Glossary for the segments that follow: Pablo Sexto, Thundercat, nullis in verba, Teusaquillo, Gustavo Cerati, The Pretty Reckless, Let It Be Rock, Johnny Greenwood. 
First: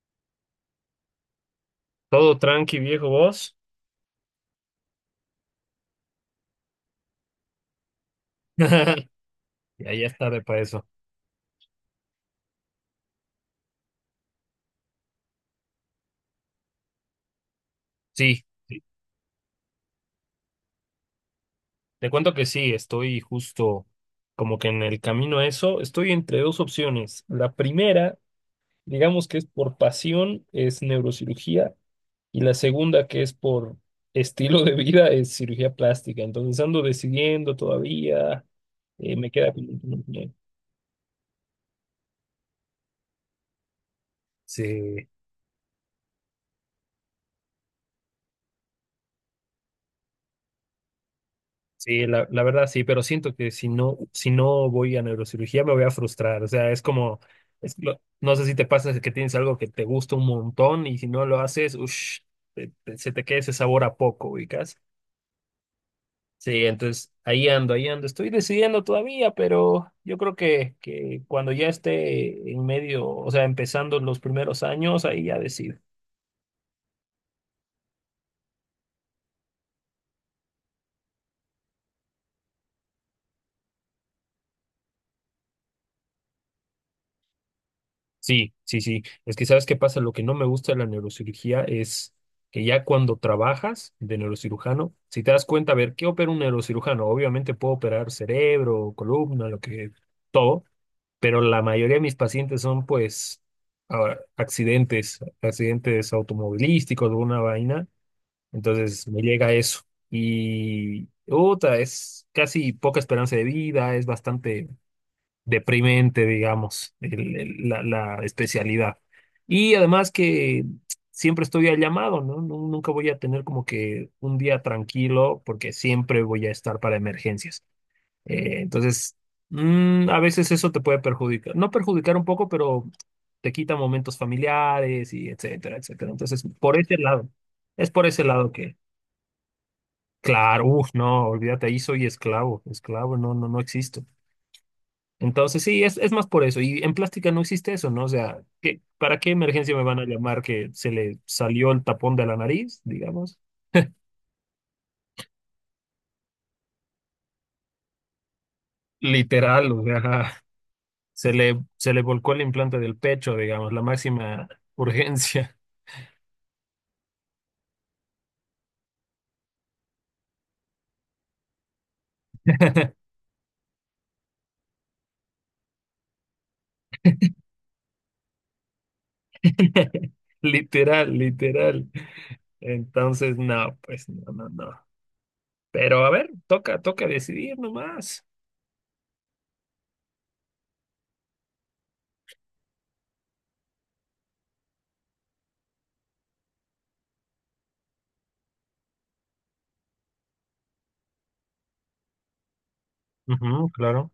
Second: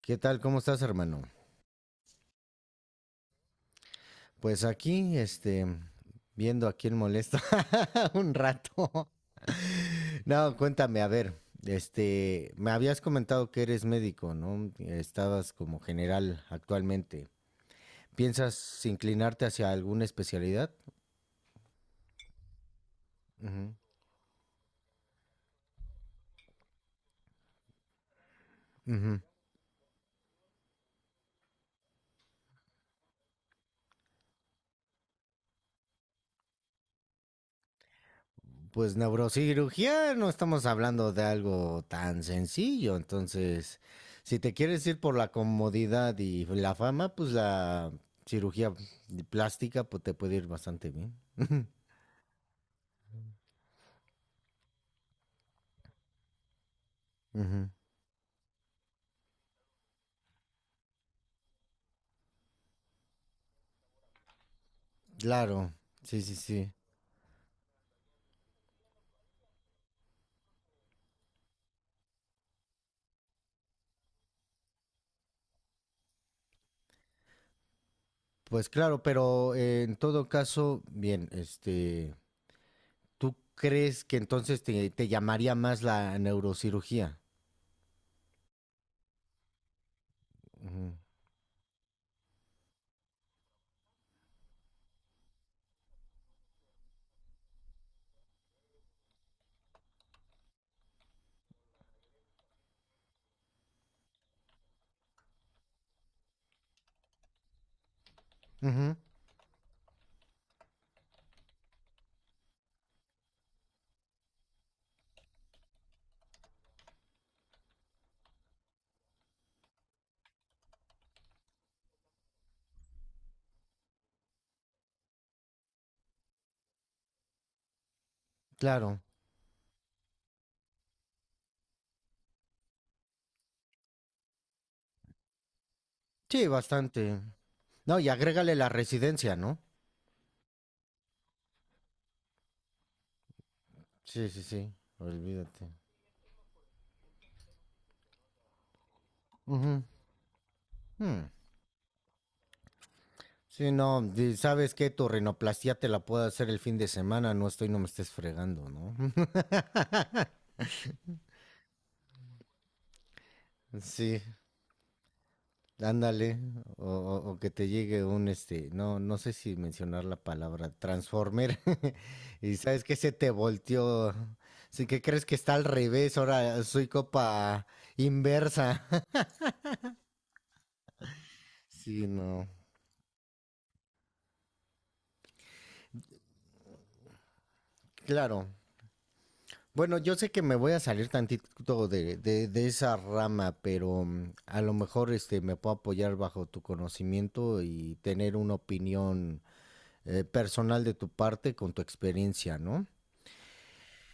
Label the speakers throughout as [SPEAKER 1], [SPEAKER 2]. [SPEAKER 1] ¿Qué tal? ¿Cómo estás, hermano?
[SPEAKER 2] Todo tranqui, viejo, vos.
[SPEAKER 1] Pues aquí, viendo a quién molesta un rato.
[SPEAKER 2] Ya es tarde
[SPEAKER 1] No,
[SPEAKER 2] para eso.
[SPEAKER 1] cuéntame, a ver, me habías comentado que eres médico, ¿no? Estabas como general actualmente.
[SPEAKER 2] Sí, sí.
[SPEAKER 1] ¿Piensas inclinarte hacia alguna especialidad?
[SPEAKER 2] Te cuento que sí, estoy
[SPEAKER 1] Ujú,
[SPEAKER 2] justo como que en el camino a eso. Estoy entre dos opciones. La primera,
[SPEAKER 1] ujú.
[SPEAKER 2] digamos que es por pasión, es neurocirugía. Y la segunda, que es por estilo de vida, es cirugía plástica. Entonces ando decidiendo todavía.
[SPEAKER 1] Pues
[SPEAKER 2] Me queda como...
[SPEAKER 1] neurocirugía no estamos hablando de algo tan sencillo, entonces si te quieres ir
[SPEAKER 2] Sí,
[SPEAKER 1] por la comodidad y la fama, pues la cirugía plástica pues te puede ir bastante bien.
[SPEAKER 2] sí, la verdad sí, pero siento que si no voy a neurocirugía me voy a frustrar. O sea, es como,
[SPEAKER 1] Ujú.
[SPEAKER 2] no sé si te pasa que tienes algo que te gusta un montón y si no lo haces, se te queda ese sabor a poco, ubicas.
[SPEAKER 1] Claro, sí, sí,
[SPEAKER 2] Sí,
[SPEAKER 1] sí.
[SPEAKER 2] entonces ahí ando, ahí ando. Estoy decidiendo todavía, pero yo creo que cuando ya esté en medio, o sea, empezando los primeros años, ahí ya decido.
[SPEAKER 1] Pues claro, pero en todo caso, bien, ¿tú crees que entonces te llamaría más la neurocirugía?
[SPEAKER 2] Sí, sí, sí. Es que sabes qué pasa, lo que no me gusta de la
[SPEAKER 1] Ujú.
[SPEAKER 2] neurocirugía es que ya cuando trabajas de neurocirujano, si te das cuenta, a ver, ¿qué opera un neurocirujano? Obviamente puedo operar cerebro, columna, lo que, todo, pero la mayoría de mis pacientes son pues accidentes, accidentes automovilísticos, alguna vaina.
[SPEAKER 1] Ujú,
[SPEAKER 2] Entonces me llega eso. Y, otra, es casi poca esperanza de vida, es bastante deprimente, digamos, la especialidad. Y además que siempre estoy al llamado, ¿no? Nunca voy a tener como que un día tranquilo porque siempre voy a estar para emergencias.
[SPEAKER 1] claro,
[SPEAKER 2] Entonces, a veces eso te puede perjudicar, no perjudicar un poco, pero te quita momentos familiares y etcétera, etcétera. Entonces,
[SPEAKER 1] sí,
[SPEAKER 2] por ese
[SPEAKER 1] bastante.
[SPEAKER 2] lado, es
[SPEAKER 1] No,
[SPEAKER 2] por
[SPEAKER 1] y
[SPEAKER 2] ese lado
[SPEAKER 1] agrégale la
[SPEAKER 2] que,
[SPEAKER 1] residencia, ¿no?
[SPEAKER 2] claro, uff, no, olvídate, ahí soy esclavo, esclavo, no, no, no existo.
[SPEAKER 1] Sí, sí, sí,
[SPEAKER 2] Entonces,
[SPEAKER 1] olvídate.
[SPEAKER 2] sí, es más por eso. Y en plástica no existe eso, ¿no? O sea, para qué emergencia
[SPEAKER 1] Ujú.
[SPEAKER 2] me van a llamar que se le
[SPEAKER 1] Hmm.
[SPEAKER 2] salió el tapón de la nariz, digamos?
[SPEAKER 1] Sí, no, di- sabes que tu rinoplastia te la puedo hacer el fin de semana, no estoy, no me estés fregando, ¿no?
[SPEAKER 2] Literal, o sea, se le volcó el implante del pecho, digamos, la
[SPEAKER 1] Sí,
[SPEAKER 2] máxima urgencia.
[SPEAKER 1] ándale, o que te llegue un, no, no sé si mencionar la palabra transformer, y sabes que se te volteó, sí que crees que está al revés, ahora soy copa inversa.
[SPEAKER 2] Literal, literal.
[SPEAKER 1] Sí, no,
[SPEAKER 2] Entonces, no, pues no, no, no. Pero a ver, toca, toca decidir nomás.
[SPEAKER 1] claro. Bueno, yo sé que me voy a salir tantito de esa rama, pero a lo mejor me puedo apoyar bajo tu conocimiento y tener una opinión personal de tu parte con tu experiencia, ¿no?
[SPEAKER 2] Ujú, claro.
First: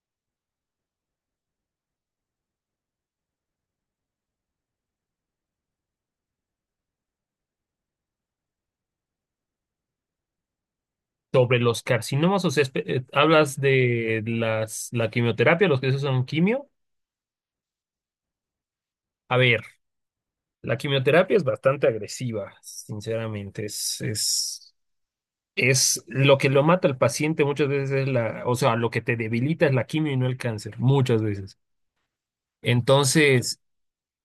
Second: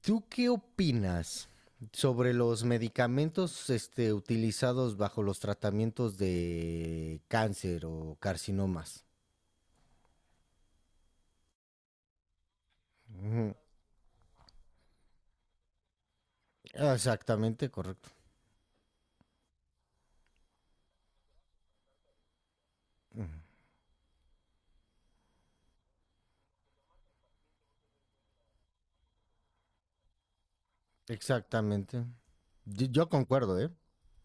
[SPEAKER 1] ¿Tú qué opinas sobre los medicamentos utilizados bajo los tratamientos de cáncer o carcinomas?
[SPEAKER 2] Sobre los carcinomas, o sea,
[SPEAKER 1] Ujú.
[SPEAKER 2] hablas de las, la quimioterapia, los que se usan quimio.
[SPEAKER 1] Exactamente, correcto.
[SPEAKER 2] A ver. La quimioterapia es bastante agresiva, sinceramente. Es lo que lo mata al paciente muchas veces es la, o sea, lo que te debilita es la quimio y no el cáncer, muchas veces.
[SPEAKER 1] Exactamente. Yo concuerdo,
[SPEAKER 2] Entonces,
[SPEAKER 1] ¿eh?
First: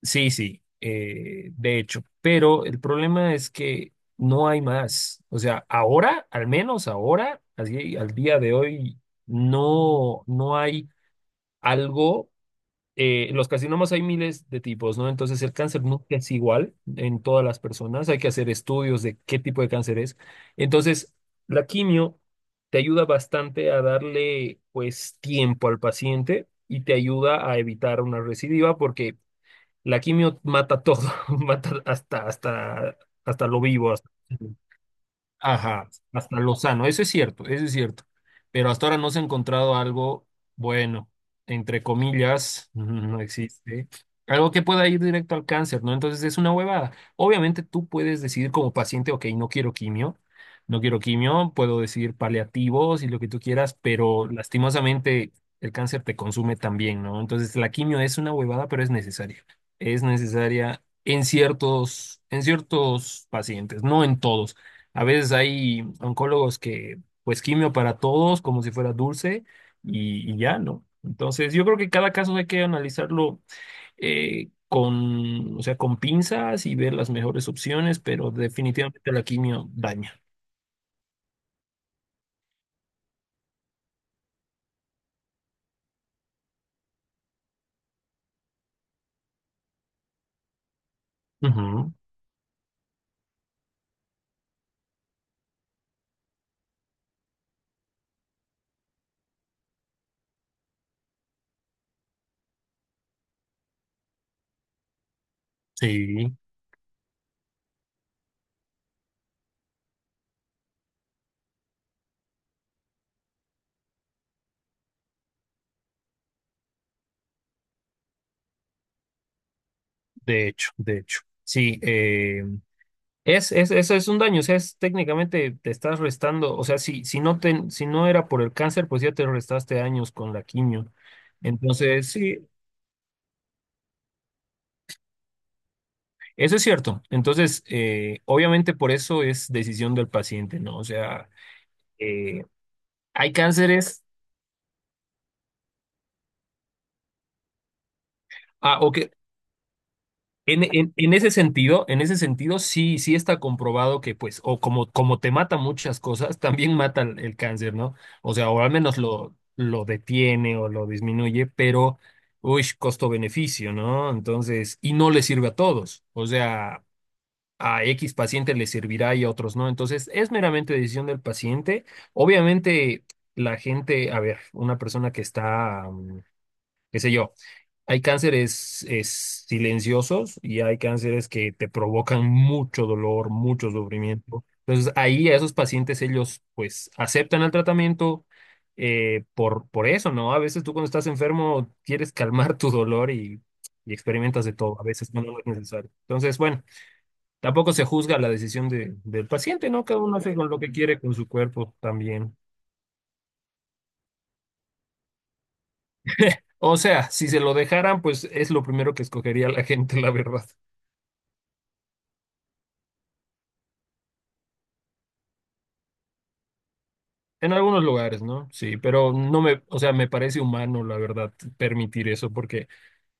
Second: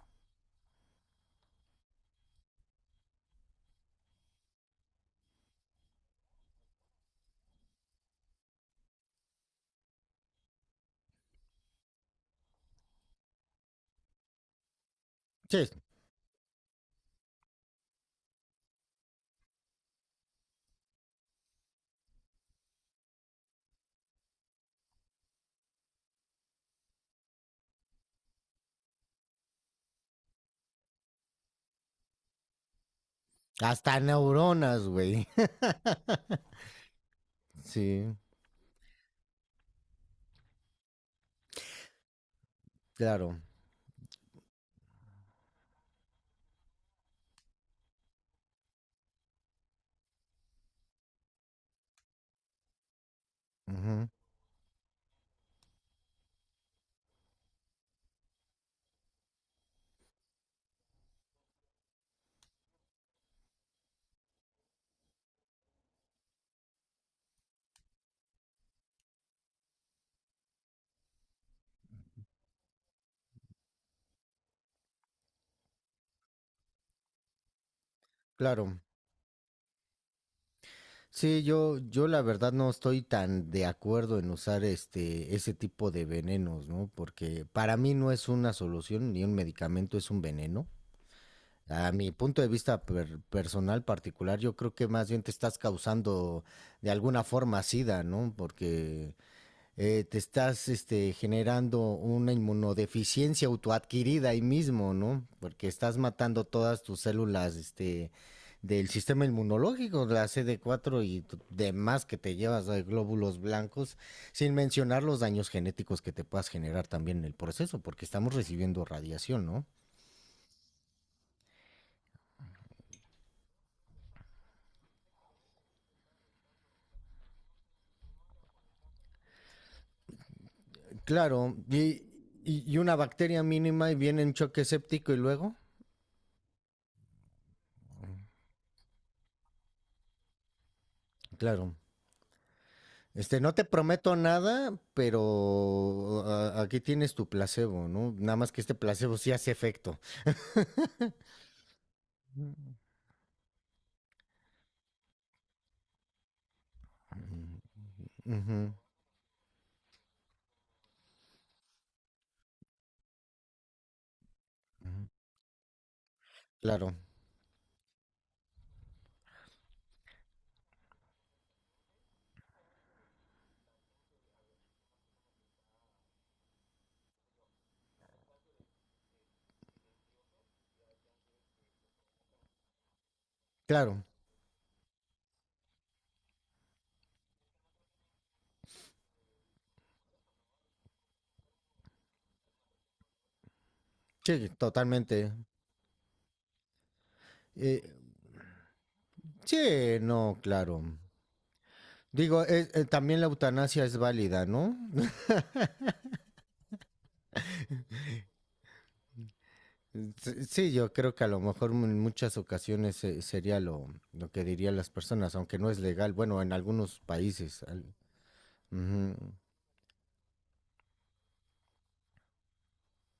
[SPEAKER 2] sí, sí, de hecho. Pero el problema es que no hay más. O sea, ahora, al menos ahora, así, al día de hoy, no, no hay algo los carcinomas hay miles de tipos, ¿no? Entonces el
[SPEAKER 1] Sí,
[SPEAKER 2] cáncer nunca es igual en todas las personas. Hay que hacer estudios de qué tipo de cáncer es. Entonces, la quimio te ayuda bastante a darle, pues, tiempo al paciente y te ayuda a evitar una recidiva porque la quimio mata todo, mata hasta lo vivo.
[SPEAKER 1] hasta neuronas, güey.
[SPEAKER 2] Ajá, hasta Lozano, eso es cierto, eso es cierto.
[SPEAKER 1] Sí,
[SPEAKER 2] Pero hasta ahora no se ha encontrado algo bueno, entre comillas, no
[SPEAKER 1] claro.
[SPEAKER 2] existe. Algo que pueda ir directo al cáncer, ¿no? Entonces es una huevada. Obviamente tú puedes decidir como paciente, ok, no quiero quimio, no quiero quimio, puedo decidir paliativos y lo que tú quieras,
[SPEAKER 1] Ujú,
[SPEAKER 2] pero lastimosamente el cáncer te consume también, ¿no? Entonces la quimio es una huevada, pero es necesaria. Es necesaria en ciertos pacientes, no en todos. A veces hay oncólogos que, pues, quimio para todos, como si fuera dulce, y ya, ¿no? Entonces, yo creo que cada caso hay que analizarlo con, o sea, con pinzas y ver las mejores opciones, pero
[SPEAKER 1] claro.
[SPEAKER 2] definitivamente la quimio daña.
[SPEAKER 1] Sí, yo la verdad no estoy tan de acuerdo en usar ese tipo de venenos, ¿no? Porque para mí no es una solución ni un medicamento, es un veneno. A
[SPEAKER 2] Ujú,
[SPEAKER 1] mi punto de vista per- personal particular, yo creo que más bien te estás causando de alguna forma sida, ¿no? Porque te estás generando una inmunodeficiencia autoadquirida ahí mismo, ¿no? Porque estás
[SPEAKER 2] sí,
[SPEAKER 1] matando todas tus células del sistema inmunológico, la CD4 y demás que te llevas de glóbulos blancos, sin mencionar los daños genéticos que te puedas generar también en el proceso, porque estamos recibiendo radiación, ¿no?
[SPEAKER 2] de hecho, de hecho. Sí, eso es un daño, o sea, es técnicamente te estás restando, o sea, si no te, si no era por el cáncer, pues ya te restaste años con la quimio.
[SPEAKER 1] Claro,
[SPEAKER 2] Entonces, sí,
[SPEAKER 1] y una bacteria mínima y viene en choque séptico y luego,
[SPEAKER 2] eso es cierto. Entonces, obviamente por eso es decisión del paciente, ¿no? O sea,
[SPEAKER 1] claro.
[SPEAKER 2] eh, hay
[SPEAKER 1] No te
[SPEAKER 2] cánceres,
[SPEAKER 1] prometo nada, pero a- aquí tienes tu placebo, ¿no? Nada más que este
[SPEAKER 2] ah, o que
[SPEAKER 1] placebo sí hace efecto.
[SPEAKER 2] en ese sentido, en ese sentido sí, sí está comprobado que pues, o como, como te mata muchas cosas, también mata el cáncer, ¿no? O sea, o al
[SPEAKER 1] Ujú,
[SPEAKER 2] menos lo detiene o lo disminuye, pero, uy, costo-beneficio, ¿no? Entonces, y
[SPEAKER 1] ujú.
[SPEAKER 2] no le sirve a todos. O sea,
[SPEAKER 1] Claro,
[SPEAKER 2] a X paciente le servirá y a otros no. Entonces, es meramente decisión del paciente. Obviamente, la gente, a ver, una persona que está, qué sé yo, hay cánceres es, silenciosos y hay cánceres que te provocan mucho dolor, mucho
[SPEAKER 1] claro.
[SPEAKER 2] sufrimiento. Entonces, ahí a esos pacientes ellos pues aceptan el tratamiento. Por eso, ¿no? A veces tú cuando estás enfermo quieres calmar tu dolor y experimentas
[SPEAKER 1] Sí,
[SPEAKER 2] de todo. A veces no
[SPEAKER 1] totalmente.
[SPEAKER 2] no es necesario. Entonces, bueno. Tampoco
[SPEAKER 1] Eh,
[SPEAKER 2] se juzga la decisión del paciente, ¿no?
[SPEAKER 1] sí,
[SPEAKER 2] Cada uno hace
[SPEAKER 1] no,
[SPEAKER 2] con lo que
[SPEAKER 1] claro.
[SPEAKER 2] quiere con su cuerpo también.
[SPEAKER 1] Digo, también la eutanasia es válida, ¿no?
[SPEAKER 2] O sea, si se lo dejaran, pues es lo primero que escogería la gente, la
[SPEAKER 1] Sí,
[SPEAKER 2] verdad.
[SPEAKER 1] sí, yo creo que a lo mejor en muchas ocasiones sería lo que dirían las personas, aunque no es legal, bueno, en algunos
[SPEAKER 2] En
[SPEAKER 1] países.
[SPEAKER 2] algunos
[SPEAKER 1] Al-
[SPEAKER 2] lugares, ¿no? Sí, pero
[SPEAKER 1] ujú,
[SPEAKER 2] no me, o sea, me parece humano, la verdad, permitir eso, porque,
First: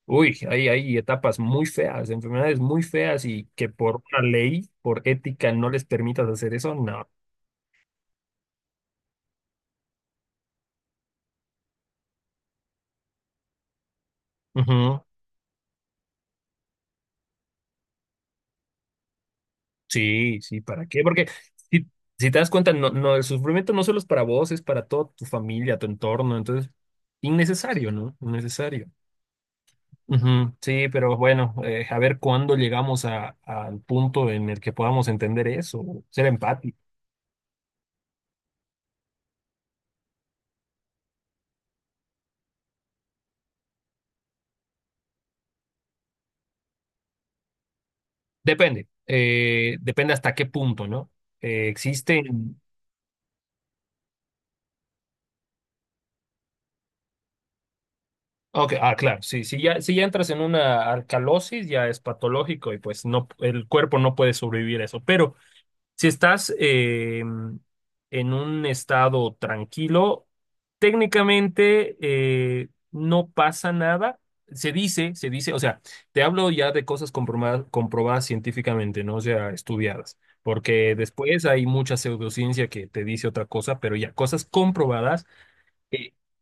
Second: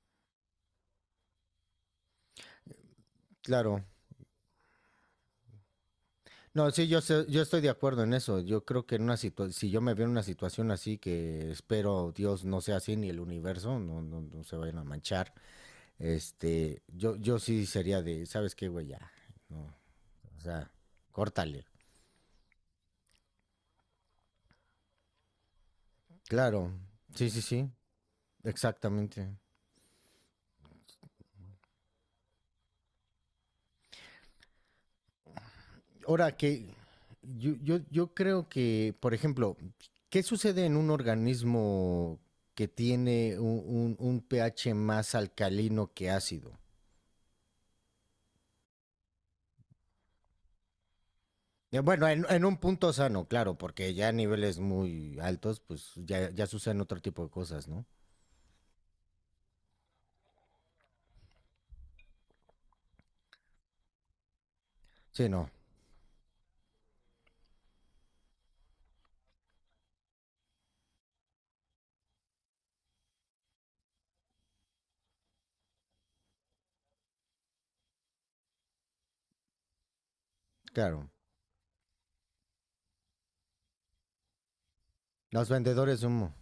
[SPEAKER 2] uy, hay etapas muy feas, enfermedades muy feas y que
[SPEAKER 1] claro.
[SPEAKER 2] por una ley, por ética, no les permitas hacer
[SPEAKER 1] No,
[SPEAKER 2] eso,
[SPEAKER 1] sí, yo,
[SPEAKER 2] no.
[SPEAKER 1] sé- yo estoy de acuerdo en eso. Yo creo que en una situa- si yo me veo en una situación así, que espero Dios no sea así, ni el universo, no, no, no se vayan a
[SPEAKER 2] Ujú.
[SPEAKER 1] manchar, yo, yo sí sería de, ¿sabes qué, güey? Ya, no, o
[SPEAKER 2] Sí, sí,
[SPEAKER 1] sea,
[SPEAKER 2] ¿para qué? Porque
[SPEAKER 1] córtale.
[SPEAKER 2] si, si te das cuenta, no, no, el sufrimiento no solo es para vos, es para toda tu familia, tu entorno,
[SPEAKER 1] Claro,
[SPEAKER 2] entonces,
[SPEAKER 1] sí, sí, sí,
[SPEAKER 2] innecesario, ¿no? Innecesario.
[SPEAKER 1] exactamente.
[SPEAKER 2] Ujú, sí, pero bueno, a ver cuándo llegamos a, al punto en el que podamos entender eso, ser
[SPEAKER 1] Ahora que
[SPEAKER 2] empáticos.
[SPEAKER 1] yo creo que, por ejemplo, ¿qué sucede en un organismo que tiene un pH más alcalino que ácido?
[SPEAKER 2] Depende, depende hasta qué punto, ¿no?
[SPEAKER 1] Bueno, en un
[SPEAKER 2] Existen...
[SPEAKER 1] punto sano, claro, porque ya a niveles muy altos, pues ya, ya suceden otro tipo de cosas, ¿no?
[SPEAKER 2] Ok, ah, claro, sí, si ya entras en una alcalosis, ya es patológico y pues no, el cuerpo no puede sobrevivir a eso,
[SPEAKER 1] Sí,
[SPEAKER 2] pero...
[SPEAKER 1] no,
[SPEAKER 2] Si estás en un estado tranquilo, técnicamente no pasa nada. Se dice, o sea, te hablo ya de cosas comprobadas, comprobadas científicamente, ¿no? O sea, estudiadas, porque
[SPEAKER 1] claro.
[SPEAKER 2] después hay mucha pseudociencia que te dice otra cosa, pero ya, cosas comprobadas,
[SPEAKER 1] Los vendedores de
[SPEAKER 2] eh,
[SPEAKER 1] humo,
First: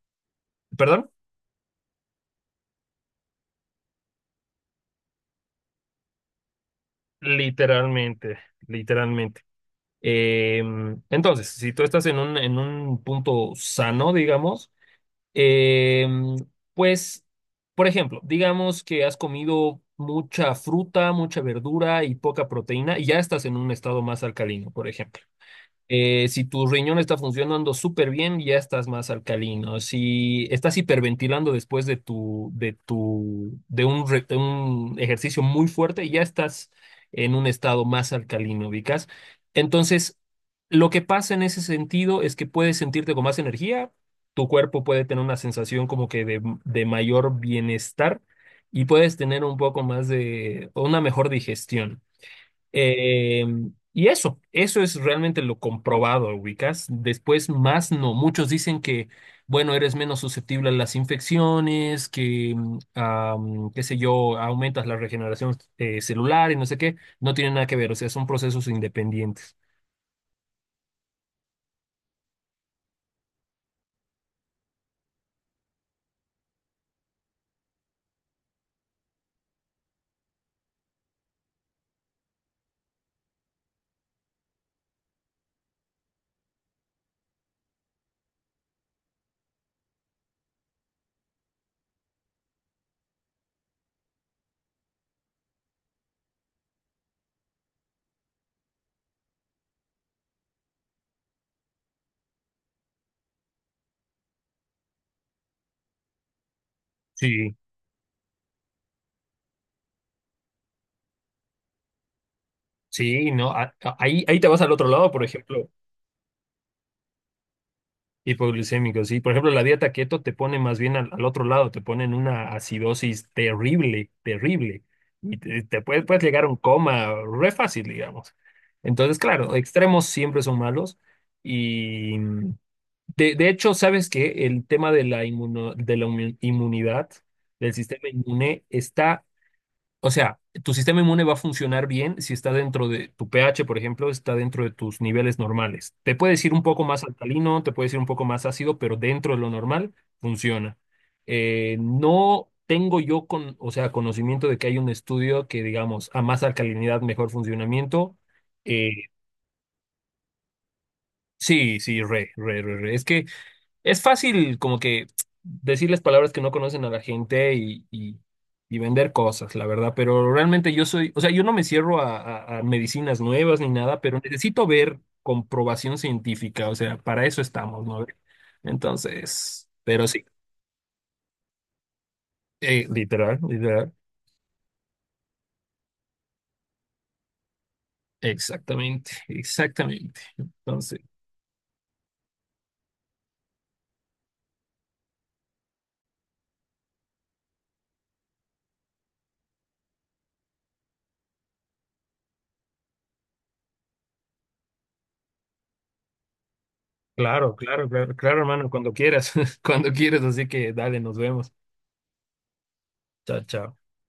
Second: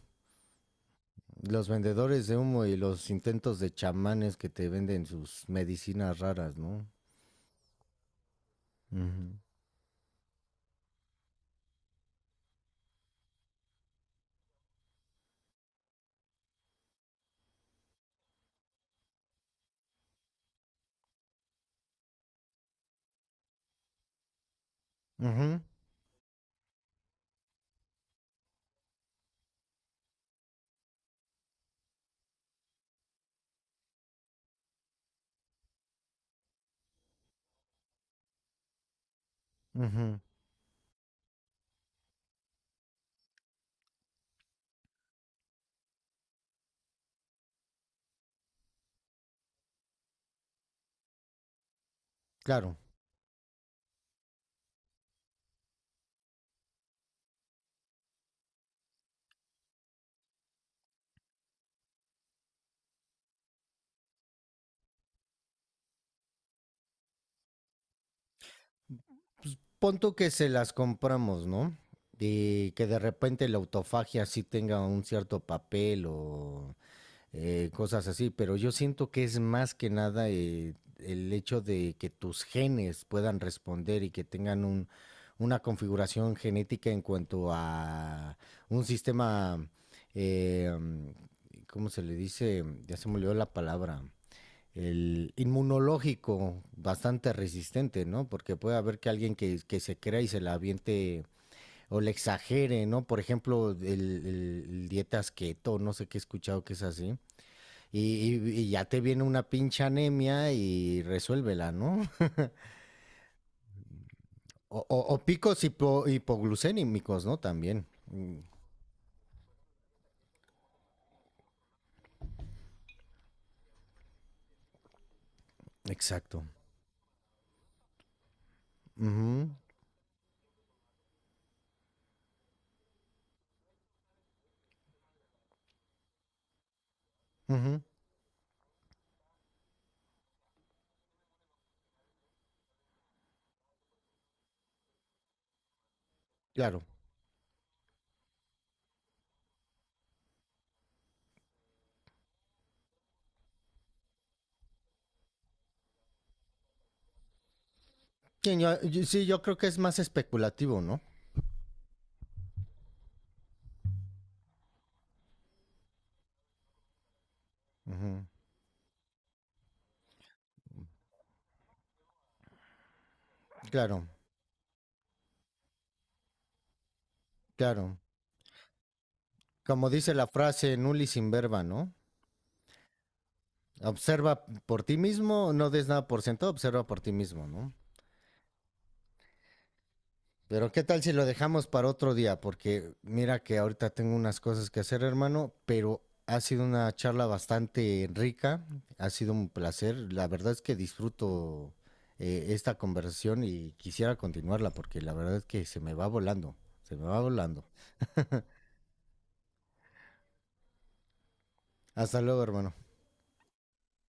[SPEAKER 2] perdón,
[SPEAKER 1] los vendedores de humo y los intentos de chamanes que te venden sus medicinas raras, ¿no?
[SPEAKER 2] literalmente,
[SPEAKER 1] Ujú.
[SPEAKER 2] literalmente. Entonces, si tú estás en un punto sano, digamos, Em, pues, por ejemplo, digamos que has comido mucha fruta, mucha verdura y poca proteína y ya estás en un estado más alcalino, por ejemplo.
[SPEAKER 1] Ujú,
[SPEAKER 2] Si tu riñón está funcionando súper bien, ya estás más alcalino. Si estás hiperventilando después de un, de un ejercicio muy fuerte, ya estás en un estado más alcalino, ¿ubicas? Entonces,
[SPEAKER 1] ujú,
[SPEAKER 2] lo que pasa en ese sentido es que puedes sentirte con más energía, tu cuerpo puede tener una sensación como que de mayor bienestar y puedes tener un poco más de, una mejor digestión.
[SPEAKER 1] claro.
[SPEAKER 2] Eh, y eso es realmente lo comprobado, ubicas. Después, más no. Muchos dicen que, bueno, eres menos susceptible a las infecciones, que, qué sé yo, aumentas la regeneración celular y no sé qué. No tiene nada que ver, o sea, son procesos independientes.
[SPEAKER 1] Punto que se las compramos, ¿no? Y que de repente la autofagia sí tenga un cierto papel o cosas así, pero yo siento que es más que nada el hecho de que tus genes puedan responder y que tengan un, una configuración genética en cuanto a un sistema, eh, ¿cómo se le dice? Ya se me olvidó la palabra. El inmunológico bastante resistente, ¿no? Porque puede haber que alguien que se crea y se la aviente o le exagere, ¿no? Por ejemplo, el dietas keto, no sé qué he escuchado que es así
[SPEAKER 2] Sí,
[SPEAKER 1] y, y ya te viene una pinche anemia y resuélvela, ¿no?
[SPEAKER 2] sí, ¿no? Ahí, ahí te vas al
[SPEAKER 1] O,
[SPEAKER 2] otro lado,
[SPEAKER 1] o
[SPEAKER 2] por
[SPEAKER 1] picos
[SPEAKER 2] ejemplo.
[SPEAKER 1] hipo- hipoglucémicos, ¿no? También. Mm,
[SPEAKER 2] Hipoglucémicos sí. Por ejemplo, la dieta keto te pone más bien al, al otro lado, te pone en una acidosis terrible, terrible. Y te, puedes
[SPEAKER 1] exacto.
[SPEAKER 2] llegar a un coma re fácil, digamos. Entonces,
[SPEAKER 1] Ujú,
[SPEAKER 2] claro, extremos siempre son malos. Y de hecho, ¿sabes que el tema de la, inmunidad, del
[SPEAKER 1] ujú,
[SPEAKER 2] sistema inmune, está o sea, tu sistema inmune va a funcionar bien si está dentro de tu pH, por ejemplo, está dentro de tus niveles normales. Te puedes ir un
[SPEAKER 1] claro.
[SPEAKER 2] poco más alcalino, te puedes ir un poco más ácido, pero dentro de lo normal funciona. No tengo yo con, o sea, conocimiento de que hay un estudio que, digamos, a más alcalinidad, mejor funcionamiento.
[SPEAKER 1] Sí
[SPEAKER 2] Eh,
[SPEAKER 1] sí, yo creo que es más especulativo, ¿no?
[SPEAKER 2] sí, sí, re, re, re, re. Es que es fácil como que decirles palabras que no conocen a la gente
[SPEAKER 1] Ujú,
[SPEAKER 2] y vender cosas, la verdad, pero realmente yo soy, o sea, yo no me cierro a, a medicinas nuevas ni
[SPEAKER 1] claro,
[SPEAKER 2] nada, pero necesito ver comprobación científica, o sea, para eso estamos,
[SPEAKER 1] claro.
[SPEAKER 2] ¿no? Entonces,
[SPEAKER 1] Como
[SPEAKER 2] pero
[SPEAKER 1] dice
[SPEAKER 2] sí,
[SPEAKER 1] la frase, nullis in verba, ¿no?
[SPEAKER 2] literal, literal,
[SPEAKER 1] Observa por ti mismo, no des nada por sentado, observa por ti mismo, ¿no?
[SPEAKER 2] exactamente, exactamente.
[SPEAKER 1] Pero qué
[SPEAKER 2] Entonces,
[SPEAKER 1] tal si lo dejamos para otro día, porque mira que ahorita tengo unas cosas que hacer, hermano, pero ha sido una charla bastante rica, ha sido un placer, la verdad es que disfruto esta conversación y quisiera continuarla, porque la verdad es que se me va volando, se me va
[SPEAKER 2] claro,
[SPEAKER 1] volando.
[SPEAKER 2] claro, claro, claro, hermano, cuando quieras, cuando quieras, así que dale, nos vemos.
[SPEAKER 1] Hasta luego, hermano.
[SPEAKER 2] Chao, chao.